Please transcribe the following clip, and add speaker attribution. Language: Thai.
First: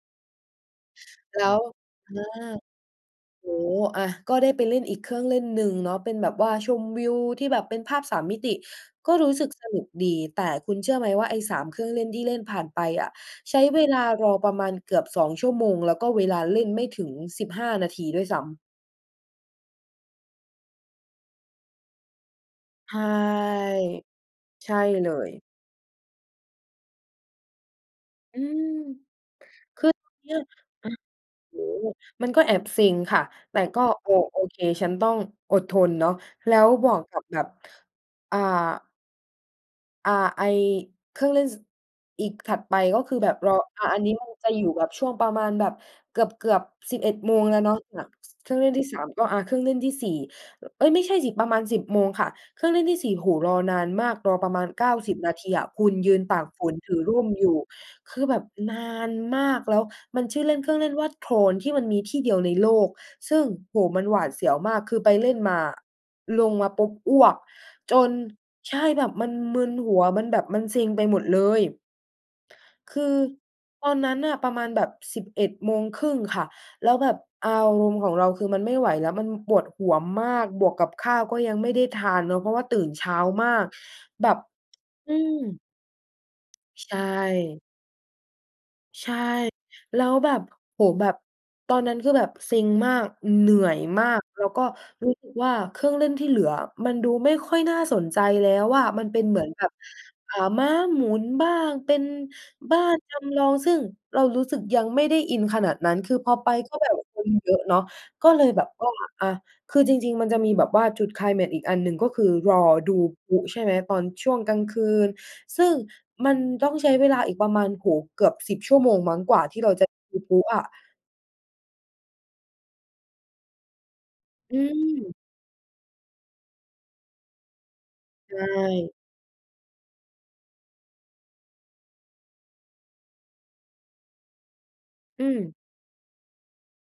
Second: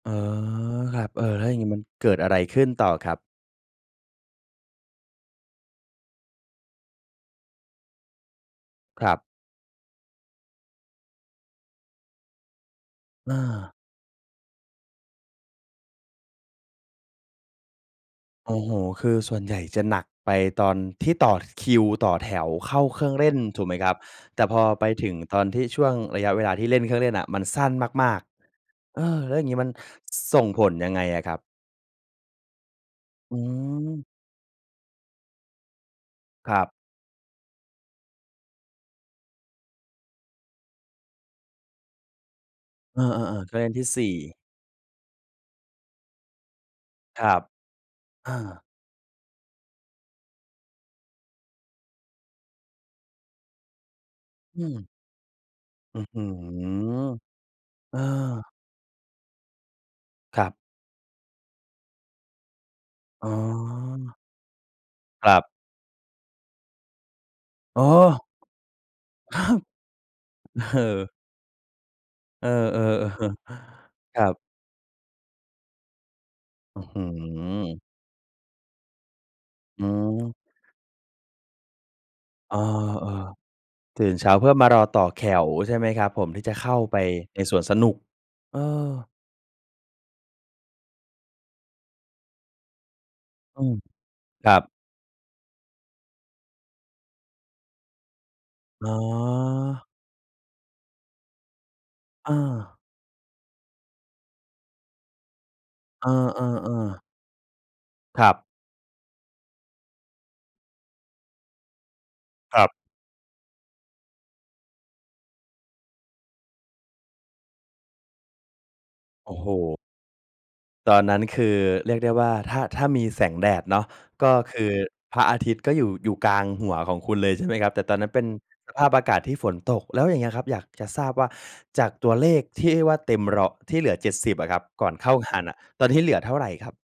Speaker 1: อ๋อ ครับ เออ แ
Speaker 2: แ
Speaker 1: ล
Speaker 2: ล
Speaker 1: ้ว
Speaker 2: ้
Speaker 1: อย่า
Speaker 2: ว
Speaker 1: งนี้มันเก
Speaker 2: อ
Speaker 1: ิ
Speaker 2: า
Speaker 1: ดอะไรขึ้นต่อครับ?
Speaker 2: โอ้ อา ก็ได้ไปเล่นอีกเครื่องเล่นหนึ่งเนาะ เป็นแบบว่าชมวิวที่แบบเป็นภาพ 3 มิติ
Speaker 1: คร
Speaker 2: ก็
Speaker 1: ับ
Speaker 2: รู้สึกสนุกดี แต่คุณเชื่อไหมว่าไอ้ 3 เครื่องเล่นที่เล่นผ่านไปอะ
Speaker 1: อ
Speaker 2: ใช้
Speaker 1: า
Speaker 2: เวลารอประมาณเกือบ 2 ชั่วโมง แล้วก็เวลาเล่นไม่ถึง 15 นาทีด้วยซ้
Speaker 1: โอ
Speaker 2: ำ
Speaker 1: ้โฮ คือส่วนใหญ่จะหนักไปตอนที่ต่อคิว ต่อแถว เข้า
Speaker 2: ใช
Speaker 1: เค
Speaker 2: ่
Speaker 1: รื่องเล่นถูกไหมครับ แต่พอ
Speaker 2: ใช่
Speaker 1: ไป
Speaker 2: เ
Speaker 1: ถ
Speaker 2: ล
Speaker 1: ึง
Speaker 2: ย
Speaker 1: ตอนที่ช่วงระยะเวลาที่เล่นเครื่องเล่นอะมันสั้นมาก
Speaker 2: อืม
Speaker 1: ๆ เออ แล้วอย่างงี้มัน
Speaker 2: คือตอนเนี่
Speaker 1: ส
Speaker 2: ย
Speaker 1: ่งผล
Speaker 2: อ
Speaker 1: ย
Speaker 2: า
Speaker 1: ังไงอะครับ?
Speaker 2: โอ้โฮ มันก็แอบเซ็งค่ะ
Speaker 1: อื
Speaker 2: แต่ก็
Speaker 1: ม
Speaker 2: โอ โอเค ฉันต้องอดทนเนาะ แ
Speaker 1: ค
Speaker 2: ล
Speaker 1: ร
Speaker 2: ้
Speaker 1: ั
Speaker 2: ว
Speaker 1: บ
Speaker 2: บอกกับแบบ อ่า อ่า ไอ้เครื่องเล่น ส อีกถัดไป
Speaker 1: เอ
Speaker 2: ก็
Speaker 1: อ
Speaker 2: คือแบบ
Speaker 1: ๆ ๆ เ
Speaker 2: ร
Speaker 1: ค
Speaker 2: อ
Speaker 1: รื่องเล่นท
Speaker 2: อ
Speaker 1: ี่
Speaker 2: า อ
Speaker 1: ส
Speaker 2: ัน
Speaker 1: ี
Speaker 2: นี
Speaker 1: ่
Speaker 2: ้มันจะอยู่แบบช่วงประมาณแบบเกือบ ๆ 11
Speaker 1: คร
Speaker 2: โม
Speaker 1: ับ
Speaker 2: งแล้วเนาะ น
Speaker 1: อา
Speaker 2: เครื่องเล่นที่ 3 ก็ อา เครื่องเล่นที่ 4 เอ๊ย ไม่ใช่สิ ประมาณ 10 โมงค่ะ เครื่องเล่นที่ 4 โอ้โฮ รอนานมาก รอประ
Speaker 1: อ
Speaker 2: ม
Speaker 1: ื
Speaker 2: าณ
Speaker 1: ม
Speaker 2: 90 นาทีอะคุณ
Speaker 1: อื้อ
Speaker 2: ยื
Speaker 1: ฮื
Speaker 2: นตากฝนถือ
Speaker 1: อ
Speaker 2: ร่มอยู่
Speaker 1: เออ
Speaker 2: คือแบบนานมาก แล้วมันช
Speaker 1: ค
Speaker 2: ื่
Speaker 1: ร
Speaker 2: อ
Speaker 1: ั
Speaker 2: เ
Speaker 1: บ
Speaker 2: ล่น เครื่องเล่นว่า Tron ที่มันมีที่เดียวในโลก
Speaker 1: อ๋
Speaker 2: ซึ่ง โอ้โฮ มัน
Speaker 1: อ
Speaker 2: หวาดเสียวมาก คือไป
Speaker 1: ค
Speaker 2: เล
Speaker 1: ร
Speaker 2: ่
Speaker 1: ั
Speaker 2: น
Speaker 1: บ
Speaker 2: มาอะ ลงมาปุ๊บ อ้วก
Speaker 1: อ๋อ
Speaker 2: จน ใช่ แบบมัน
Speaker 1: อา ห
Speaker 2: มึนหัว มันแบบมันเ
Speaker 1: เ
Speaker 2: ซ
Speaker 1: อ
Speaker 2: ็งไป
Speaker 1: อ
Speaker 2: หมดเลย
Speaker 1: เออ ๆ อ
Speaker 2: คือ
Speaker 1: เออ
Speaker 2: ตอนนั้
Speaker 1: ค
Speaker 2: น
Speaker 1: รั
Speaker 2: น่
Speaker 1: บ
Speaker 2: ะประมาณแบบ 11 โมงครึ่งค่ะ
Speaker 1: อื้
Speaker 2: แ
Speaker 1: อ
Speaker 2: ล้
Speaker 1: ฮ
Speaker 2: ว
Speaker 1: ื
Speaker 2: แบบอา
Speaker 1: อ
Speaker 2: รมณ์ของเราคือมันไม่ไหวแล้ว มันปวดห
Speaker 1: อื
Speaker 2: ัวม
Speaker 1: ม
Speaker 2: าก บวกกับข้าวก็ยังไม่ได้ทานเนาะ เพรา
Speaker 1: อ
Speaker 2: ะว
Speaker 1: ้
Speaker 2: ่
Speaker 1: อ
Speaker 2: าตื่นเ
Speaker 1: เ
Speaker 2: ช
Speaker 1: อ
Speaker 2: ้า
Speaker 1: อ
Speaker 2: มาก
Speaker 1: ตื่นเ
Speaker 2: แ
Speaker 1: ช
Speaker 2: บ
Speaker 1: ้า
Speaker 2: บ
Speaker 1: เพื่อมารอต่อ
Speaker 2: อื
Speaker 1: แถว
Speaker 2: ม
Speaker 1: ใช่ไหมครับผม? ที่จะเข้า
Speaker 2: ใช
Speaker 1: ไปในสว
Speaker 2: ่
Speaker 1: นสนุก เออ
Speaker 2: ใช่ แล้วแบบ โอ้ แบบ ตอนนั้นคือแบบเซ็งมาก เหนื
Speaker 1: อ
Speaker 2: ่
Speaker 1: ื
Speaker 2: อ
Speaker 1: ม
Speaker 2: ยมาก แล้
Speaker 1: ค
Speaker 2: ว
Speaker 1: รั
Speaker 2: ก็
Speaker 1: บ
Speaker 2: รู้สึกว่าเครื่องเล่นที่เหลือมันดูไม่ค่อยน่าสนใจแล้วอ
Speaker 1: อ
Speaker 2: ะ
Speaker 1: ๋อ
Speaker 2: มันเป็นเหมือนแบบ อ่า ม้าหมุนบ้าง เป็น
Speaker 1: เ
Speaker 2: บ
Speaker 1: ออ
Speaker 2: ้านจำลอง ซึ่งเรารู้สึกยังไม่ได้อินขนาดนั้น
Speaker 1: เอ
Speaker 2: คือพอไปก็
Speaker 1: อ
Speaker 2: แบบ
Speaker 1: ๆ ๆ
Speaker 2: คนเยอะเนาะ
Speaker 1: คร
Speaker 2: ก็
Speaker 1: ั
Speaker 2: เ
Speaker 1: บ
Speaker 2: ลยแบบว่า อา คือจริง ๆ มันจะมีแบบว่าจุดไคลแม็กซ์อีกอันหนึ่งก็คือร
Speaker 1: ค
Speaker 2: อ
Speaker 1: รับ
Speaker 2: ดูพลุใช่ไหม ตอนช่วงกลางคืน ซึ่งมันต้องใช้เวลาอีกประมาณ โอ้โฮ เกือบ 10 ชั่วโมงมั้ง
Speaker 1: โอ
Speaker 2: ก
Speaker 1: ้
Speaker 2: ว่า
Speaker 1: โ
Speaker 2: ที่เรา
Speaker 1: ฮ
Speaker 2: จะดูพลุอะ
Speaker 1: ตอนนั้นคือเรียกได้ว่าถ้า ถ้ามีแสงแดดเนาะ ก็ค
Speaker 2: อื
Speaker 1: ือ
Speaker 2: ม
Speaker 1: พระอาทิตย์ก็อยู่ อยู่กลางหัวของคุณเลยใช่ไหมครับ แต่ตอนนั้นเป็น
Speaker 2: ใช
Speaker 1: สภาพ
Speaker 2: ่
Speaker 1: อากาศที่ฝนตก แล้วอย่างเงี้ยครับอยากจะทราบว่า จากตัวเลขที่ว่าเต็มร้อย ที่เหลือ 70 อะครับ ก่อนเข้า
Speaker 2: อื
Speaker 1: งานน
Speaker 2: ม
Speaker 1: ่ะ ตอนนี้เหลือเท่าไรครับ?